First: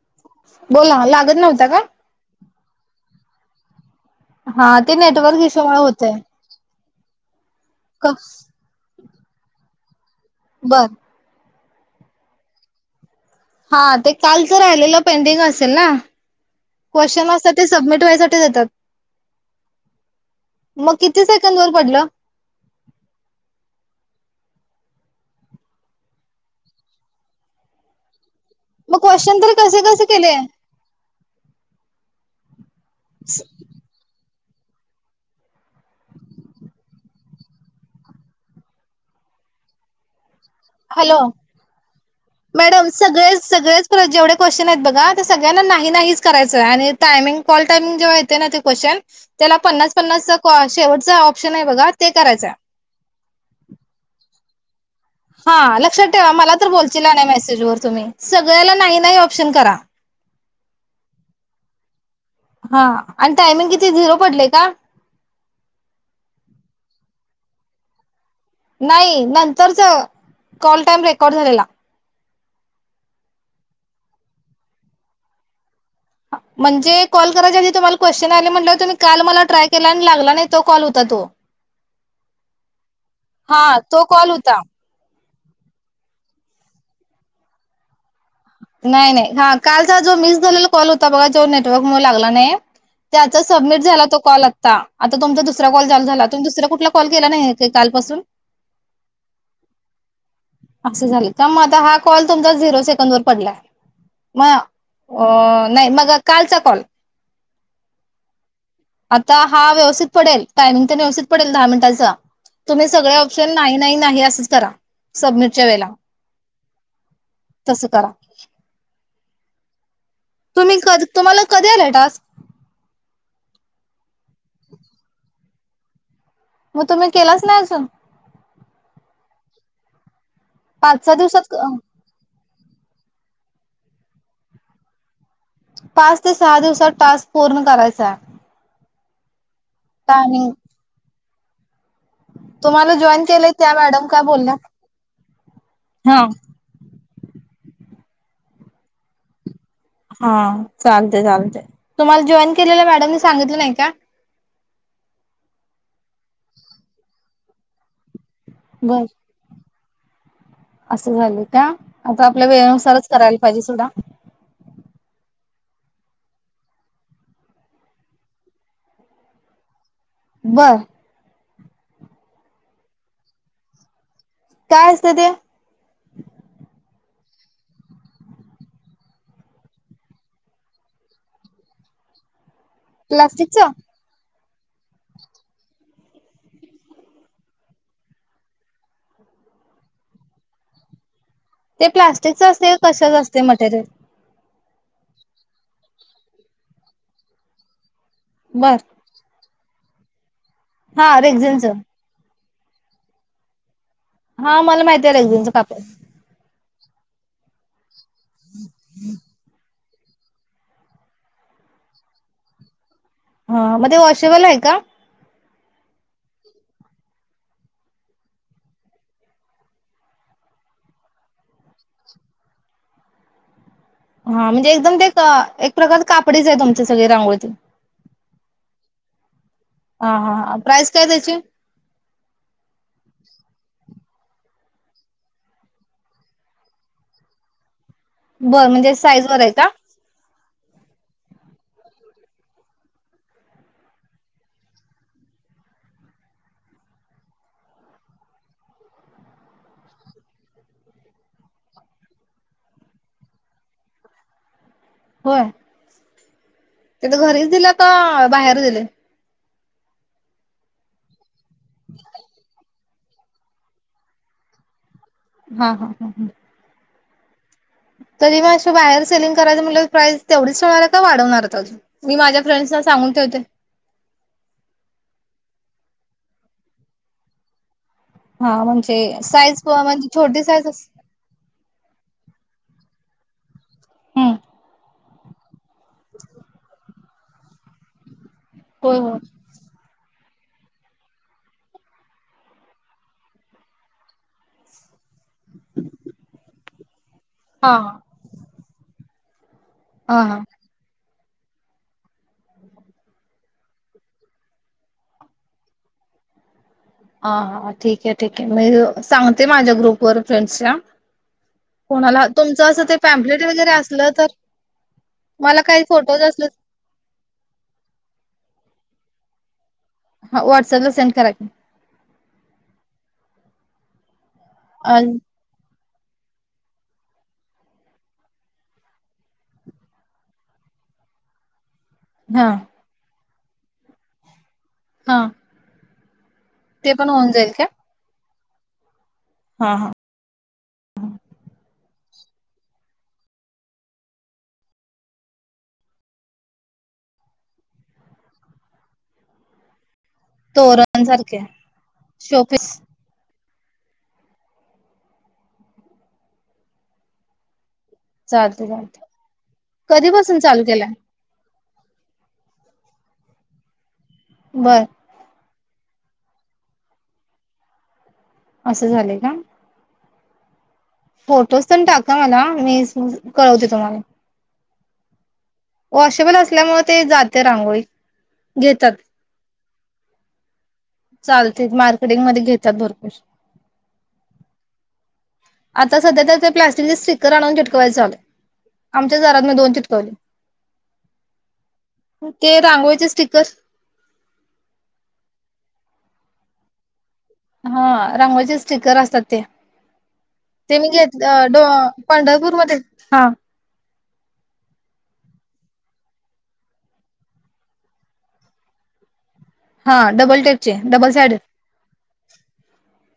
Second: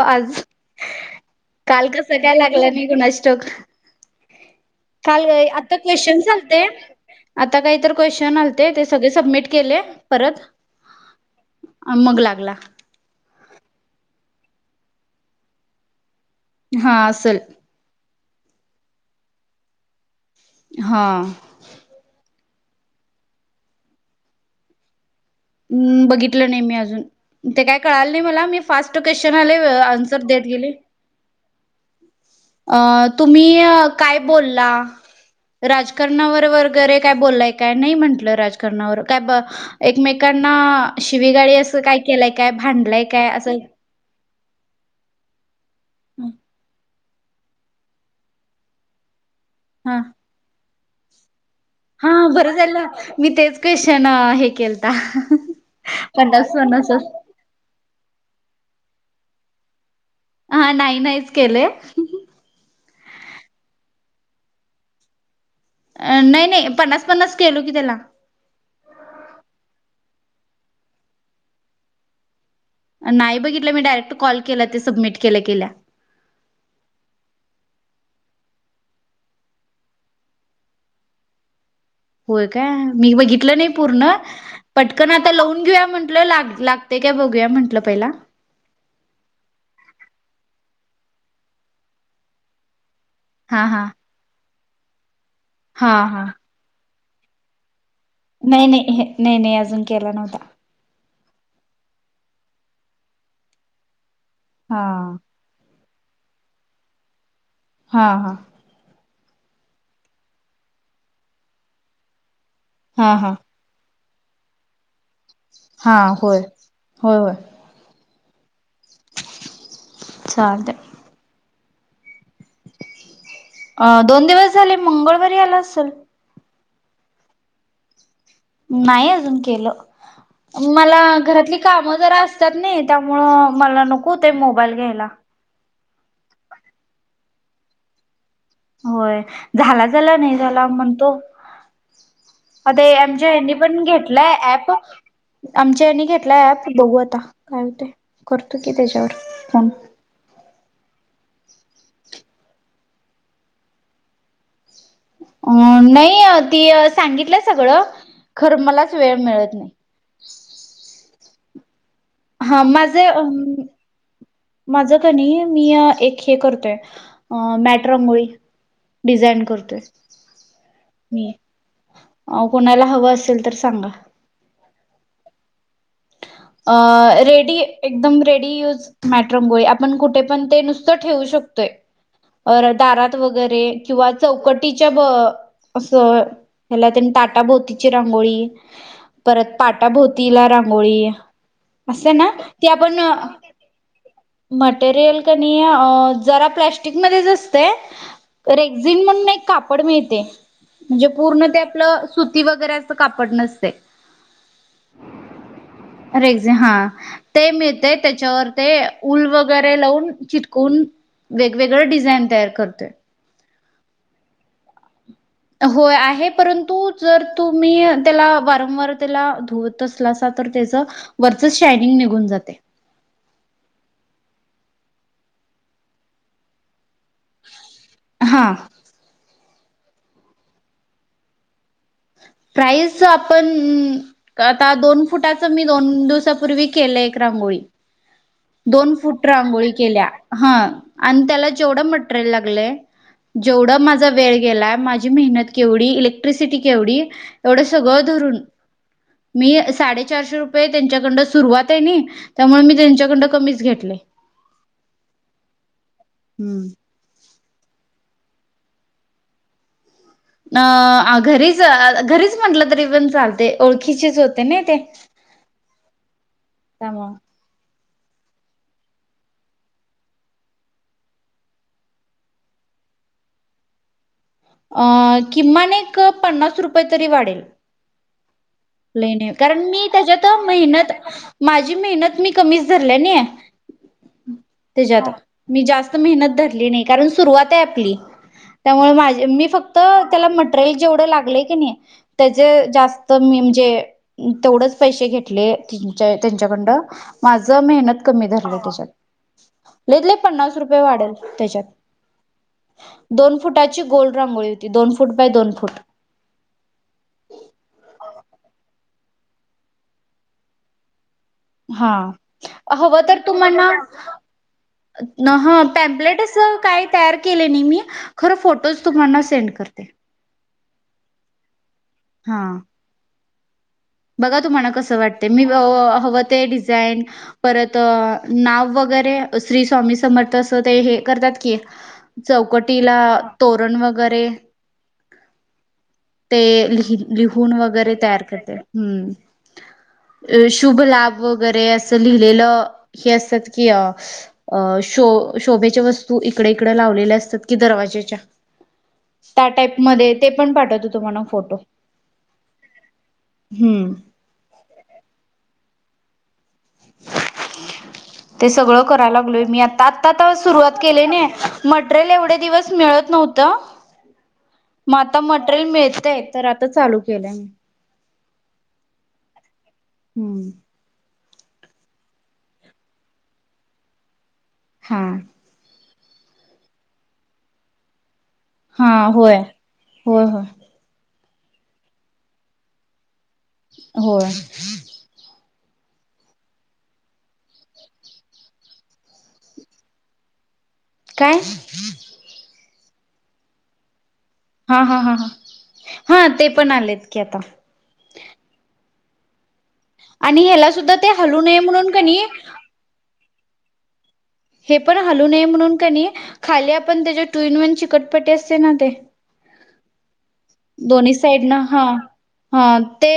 हो आज बोला लागत नव्हता का? काल कस काय लाग [unintelligible] कुणास ठाऊक हा ते काल नेटवर्क इशू आता मूळ होतय. क्वेश्चन्स आलते आता काही तर क्वेश्चन आलते सगळे सबमिट केले परत बर मग लागला हा ते कालच राहिलेलं पेंडिंग असेल ना हा क्वेश्चन असल असत ते सबमिट व्हायच ते देतात मग हा किती सेकंद वर पडलं? ह बघितलं नाही मी अजून ते काय कळाल नाही मला मी फास्ट मग क्वेशन क्वेश्चन तरी आले कसे कसे अन्सर केले? देत गेले. अ तुम्ही काय बोलला राजकारणावर वगैरे काय बोललाय काय नाही म्हंटलं राजकारणावर काय एकमे हॅलो काय मॅडम भांडलंय काय सगळेच असं सगळेच जेवढे क्वेश्चन आहेत बघा ते सगळ्यांना नाही नाहीच करायचं आणि टायमिंग कॉल टामिंग जेव्हा येते ना ते क्वेश्चन त्याला पन्नास हा पन्नासचा कॉस् शेवटचा ऑफ हा बरं झालं मी तेच क्वेश्चन हे [inaudible] हा लक्षात ठेवा पन्नास मला तर पन्नास बोलचीला नाही मेसेज वर तुम्ही सगळ्याला नाही नाही ऑप्शन करा. हा नाही नाहीच केलय. हा आणि टायमिंग किती झिरो पडलेय का? अं नाही नाही पन्नास पन्नास केलो की त्याला नाही नंतरच कॉल टाइम रेकॉर्ड झालेला नाही बघितलं मी डायरेक्ट कॉल केला ते सबमिट केलं केल्या म्हणजे कॉल करायच्या आधी तुम्हाला क्वेश्चन आले म्हटल तुम्ही काल मला ट्राय केला आणि लागला नाही तो कॉल होता तो होय काय मी बघितलं नाही हा तो पूर्ण कॉल होता पटकन आता लावून घेऊया म्हटल लागते काय बघूया म्हटलं पहिला नाही नाही हा कालचा जो मिस झालेला कॉल होता बघा जो नेटवर्क मूळ लागला नाही. त्याचा हा सबमिट हा झाला तो कॉल आता ता आता तुमचा दुसरा कॉल हा चालू हा झाला तुम्ही दुसरा कुठला कॉल केला नाही हाय काय? नाही नाही हे नाही नाही अजून केला नव्हता. असं झालं मग आता हा कॉल तुमचा झिरो सेकंद वर पडलाय मग हा अ नाही मग क कालचा कॉल हां हा आता हा व्यवस्थित पडेल टायमिंग तर व्यवस्थित पडेल दहा मिनिटाचं तुम्ही हा सगळे हा ऑप्शन नाईन नाईन आहे असेच करा सबमिटच्या वेळेला हा होय होय होय तसं करा [inaudible] चालतंय तुम्ही कर तुम्हाला कधी आलाय टास्क अ दोन दिवस झाले मंगळवारी आला असल मग तुम्ही केलाच नाही अजून नाही अजून केलं मला पाच सहा दिवसात घरातली कामं जरा त्याच्या मुळ मला नको ते मोबाईल घ्यायला पाच ते सहा दिवसात टास्क पूर्ण करायचा आहे होय झाला झाला नाही टायमिंग झाला म्हणतो [inaudible] तुम्हाला जॉईन केलंय यांनीनी त्या पण मॅडम काय घेतलाय बोलल्या ऍप आमच्या यांनीनी हा घेतला ऍप बघू आता काय होते करतो की त्याच्यावर फोन हा चालतय चालतय तुम्हाला जॉईन केलेल्या मॅडमनी सांगितलं नाही का अ नाही ती सांगितलं सगळं खर मलाच बर वेळ मिळत नाही. [inaudible] झालं का. आता आपल्या हा वेळेनुसारच माझे करायला पाहिजे सुद्धा माझं कणी मी एक हे करतोय मॅटरमुळे डिझाईन करतोय. बरं. मी अ कोणाला हवं असेल तर सांगा. काय असतं ते अ रेडी एकदम रेडी युज मॅट्रम गोळी आपण कुठे पण ते नुसतं ठेवू शकतोय. अ दारात वगैरे प्लास्टिकच किंवा चौकट [unintelligible] ताटाभोवतीची रांगोळी परत पाटाभोवतीला रां मोळी ते प्लास्टिकच असते कशाच असते मटेरियल मटेरियल किनई अं जरा प्लॅस्टिकमध्येचं असतय. बर रेक्झिन म्हणून नाही का. पट मिळते. म्हणजे हा पूर्ण ते रेक्झिनचं आपल सूद ती वगैरे असं कापड नसते. हा मला म्हाईत्याय रेक्सिंनच रेक्सझी हा. ते मी ते तेच्यावर ते उल वगैरे. लावून चिटकून वेगवेगळ डिझाईन तयार करतोय. हा म ते वॉशेबल हाय का. होय आहे परंतु जर तुम्ही त्याला वारंवार त्याला धुवत असलासा तर त्याच वरच शायनिंग निघून जातय. हा म्हणजे एकदम ते एक प्रकार कापडीच आहे तुम सगळे रांगोळीत. हा. हा हा ह प्राईस काय त्याची प्राईज आपणण का आता दोन फुटाचं मी दोन दिवसापूर्वी केल एक रांगोळी बर म्हणजे दोन साईज फुट वर आहे का रांगोळी केल्या ह आणि त्याला जेवढ मटरेल लागलय जेवढ माझ वेळ गेला माझी मेहत केवढी इलेक्ट्रिसिटी केवढी एवढ सगळ धरून मी साडे चारशे रुपये त्यांच्याकंड सुरुवात हाय नि त्यामुळे मी त्यांच्याकंड कमीच घेटलय होय. हम्म. तीथ घरीच दिला का बाहेर दिलय. अ आ घरी च, घरीच म्हंटल तरी पण चालतय ओळखीचेच होते नाय ते हा हा हा हम त्यामुळ तरी मं बाहेर सेलिंग करायच म्हंटल्यावर प्राईस तेवढीच ठेवणारेत का वाढवणार आहेत, अजून मी माझ्या फ्रेंडसना सांगून ठेवते अ किमान एक पन्नास रुपये तरी वाढेल हा म्हणजे लई नाई कारण साईज मी म्हणजे त्याच्यात छोटी साईज अस. मेहनत माझी मेहनत मी कमीच धरलय नी हम्म ज्यादा मी जास्त मेहनत धरली नाही, कारण सुरवात आय आपली त्यामुळे होय होय माझे मी फक्त तेला मटरेल जेवढ लागले कणी, तेज जास्त मी म्हणजे तेवढच पैशे घेत [unintelligible] त्यांच्याकंड [inaudible] माझं हा मेहनत कमी धरलय त्याच्यात. लाइत लय हा हा हा पन्नास रुपये वाढेल. त्याच्यात, दोन फुटाची गोल रांगोळी होती. दोन फुट बाय दोन फुट. हा हा ठीके आहे ठीके मी सांगते, माझ्या ग्रुप व फ्रेंडसना. हा हवं तर तुम्हाना वगैरे असलं तर ना, मला हा काही पॅम्प्लेट फोटोज असले असं काय तयार केले नाय, मी खरं फोटोज. तुम्हाना सेंड करते. हा वाट्सपला सेंड करा की. हा बघा तुम्हाला कसं अ वाटते मी [unintelligible] हवं ते डिझाईन, परत नाव वगैरे श्री स्वामी समर्थ असं ते हे करतात की. हा चौकटीला. तोरण वगैरे. हा. ते लिह ते पण होऊन जाईल लिहून का वगैरे तयार करते. हा हा हम्म अ शुभ लाभ वगैरे अस. लिहिलेलं हे असतात, की शो शोभेच्या वस्तू इकडे इकडे लावलेल्या असतात की, दरवाजच्या त्या टाईप मध्ये. तोरण सारखे शोपीस. हम्म. [unintelligible] ते चालते सगळं चालते करायला लागलोय मी, आता आता आता कधीपासून चालू सुरुवात केलाय केलय नी. मटरेल एवढे दिवस मिळत नव्हतं. बर मत मट रेल मिळतय तर आता चालू केलंय. असं झालंय का. हम्म फोटोज तेन टाका मला मी कळवते तुम्हाला. हा. वॉशेबल असल्यामुळे ते जाते रांगोळी. हा घेतात होय. हो हो चालते मार्केटिंग मध्ये घेतात भरपूर. हो. आता सध्या तर ते प्लास्टिकचे स्टिकर आणून चिटकवायचं आले आमच्या दारात मी दोन चिटकवले. काय ते रांगोळीचे स्टीकर हा हा हा ह हा ते पण आलेत. की आता हा रांगोळीचे स्टिकर अस तात ते आणि ह्याला ते मी सुद्धा घेतल हलू नये डो म्हणून कणी पंढरपूरमध्ये हा हे पण हालू नये म्हणून कणी खाली आपण त्याच्या टू इन वन चिकटपटी असते ना ते हा डबल टेकचे डबल दोन्ही साईड ना हा हा ते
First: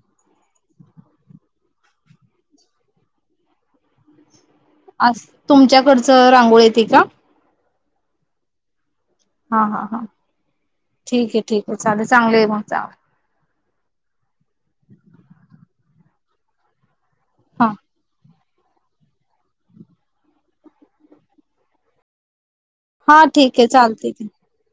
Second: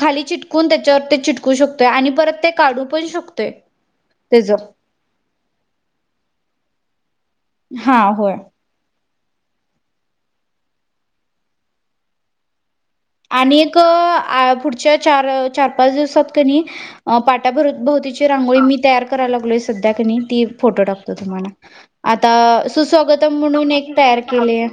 खाली चिटकून त्याच्यावर ते चिटकू शकतोय आणि परत ते काढू पण शकतोय त्याच अस तुमच्याकडचं रांगोळी येते का? हा होय हा हा हा ठीक आहे ठीक आहे चालेल चांगली आहे मग जावा आणि एक पुढच्या चार चार पाच दिवसात कणी अ पाटा हा भर बहुतीची रांगोळी मी तयार करायला लागलोय सध्या कणी ती फोटो टाकतो तुम्हाला आता हा सुस्वागतम ठीक आहे म्हणून एक चालते तयार की केले आहे.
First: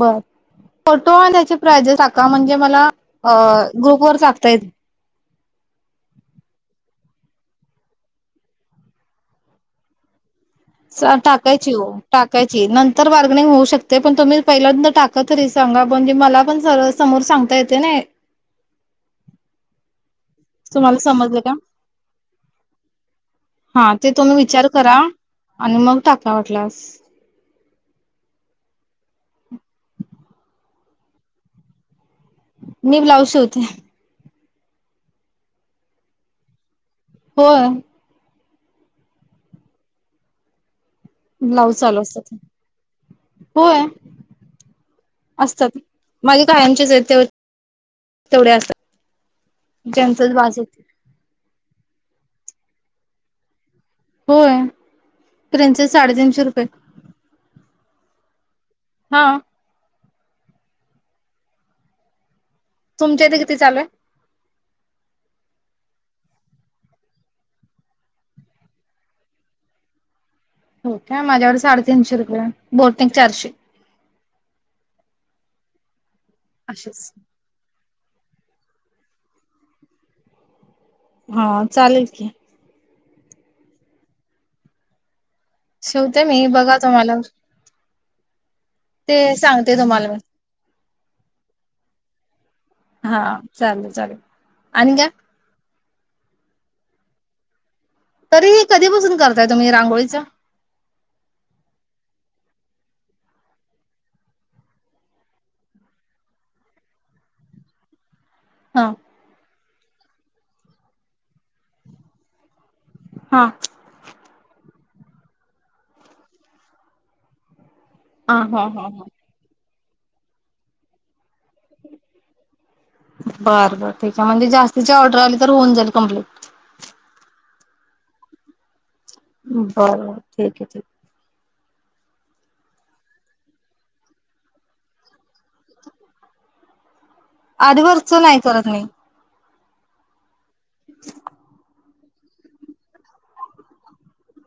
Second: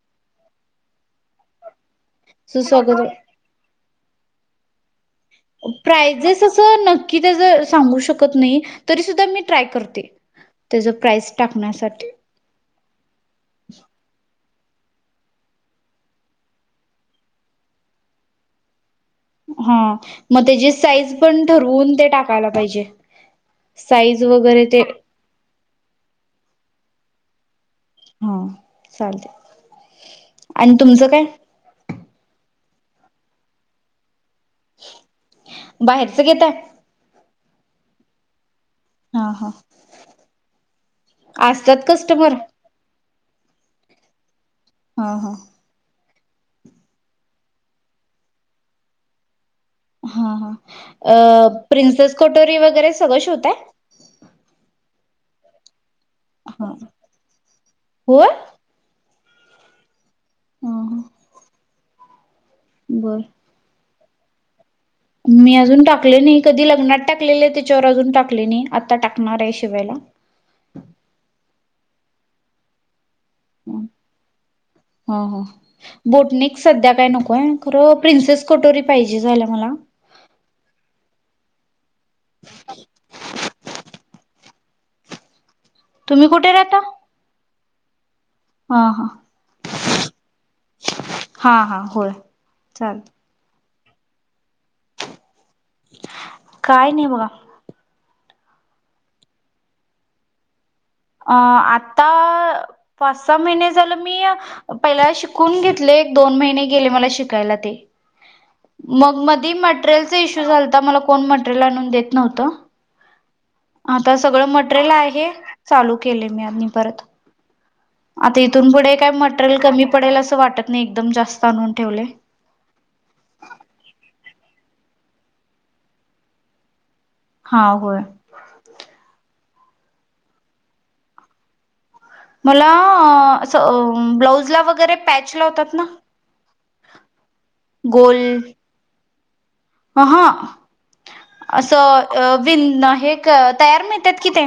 बर, फोटो त्याची प्रायजेस टाक का म्हणजे मला सुस्वागत ग्रुप वर सांगता येत. प्रायजेस असं नक्की त्याच सांगू शकत नाही तरी सुद्धा मी ट्राय करते. त्याच प्राईज टाकायची हो टाकण्यासाठी टाकायची नंतर बार्गनिंग होऊ शकते पण तुम्ही पहिल्यांदा टाका तरी सांगा म्हणजे मला पण समोर सांगता येते ना हा मग त्याची तुम्हाला साईज समजलं पण का ठरवून ते टाकायला पाहिजे हा ते साईज तुम्ही वगैरे विचार ते करा आणि मग टाका वाटलास हा चालते आणि तुमचं काय मी ब्लाऊज शीवते बाहेरचं घेताय होय हा, हा ब्लाऊज असतात चालू कस्टमर होय हा हा असतात माझे कायमचेच आहेत ते तेवढे असतात हा, ज्यांचच बास होते हा अह प्रिन्सेस कटोरी वगैरे सगळं शिवताय होय प्रिनसेस साडेतीनशे रुपये हा होय हा बर तुमच्या इथे किती चालूये मी अजून टाकले नाही कधी लग्नात टाकलेले आहे त्याच्यावर अजून टाकले नाही आता टाकणार आहे शिवायला हो का माझ्यावर साडेतीनशे रुपये आहे बोल ते चारशे ह, ह बोटनिक सध्या काय असेच नकोय खरं प्रिन्सेस कटोरी पाहिजे झालं मला हा चालेल [inaudible] शिवते तुम्ही मी कुठे बघा राहता? तुम्हाला हा हा ते सांगते तुम्हाला मी हा, हा होय चाल हा चालेल चालेल आणि काय काय नाही बघा तरी कधीपासून करताय तुम्ही रांगोळीच अ आता पाच सहा महिने झालं मी पहिल्या शिकून घेतले एक दोन महिने गेले मला शिकायला ते मग हा मधीमध मटेरियलचा इशू झालता मला कोण मटेरियल आणून देत नव्हतं आता सगळं मट मट्रेल आहे. चालू केलय मी आणि परत हा आता हा इथून हा पुढे हा काय मटरेल कमी प पडेल असं वाटत नाही एकदम जास्त आणून ठेवले बर बर ठीक हाय म्हणजे जास्त तिची ऑर्डर आली तर होऊन जाईल कंप्लीट हा होय. बर ठीक हय ठीक हय. मला असं ब्लाउज ला वगैरे पॅच लावतात ना आरीवर्कच नाही करत मी अहं. असं अ विन हे एक तयार मिळत्यात की ते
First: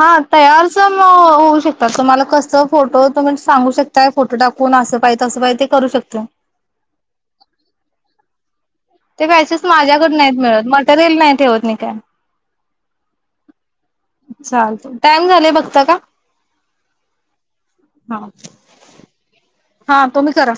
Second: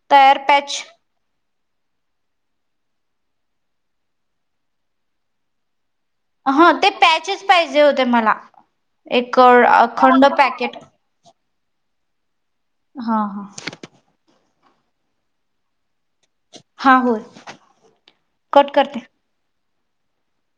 हा तयार तयारच पॅच म होऊ शकत. तसं तुम्हाला कसं फोटो, तुम्ही सांगू शकताय फोटो टाकून असं पाहिजे तसं पाहिजे, ते करू शक ह ते पॅचेस पाहिजे होते मला. ते एक प्राइसेस माझ्याकड अखंड नाहीत मिळत, पॅकेट मटेरियल नाही ठेवत मी. ठी काय? हा हा. चालतंय, टाइम झालय बघता का? हा होय, हा कट करते. हा तु्म्ही करा.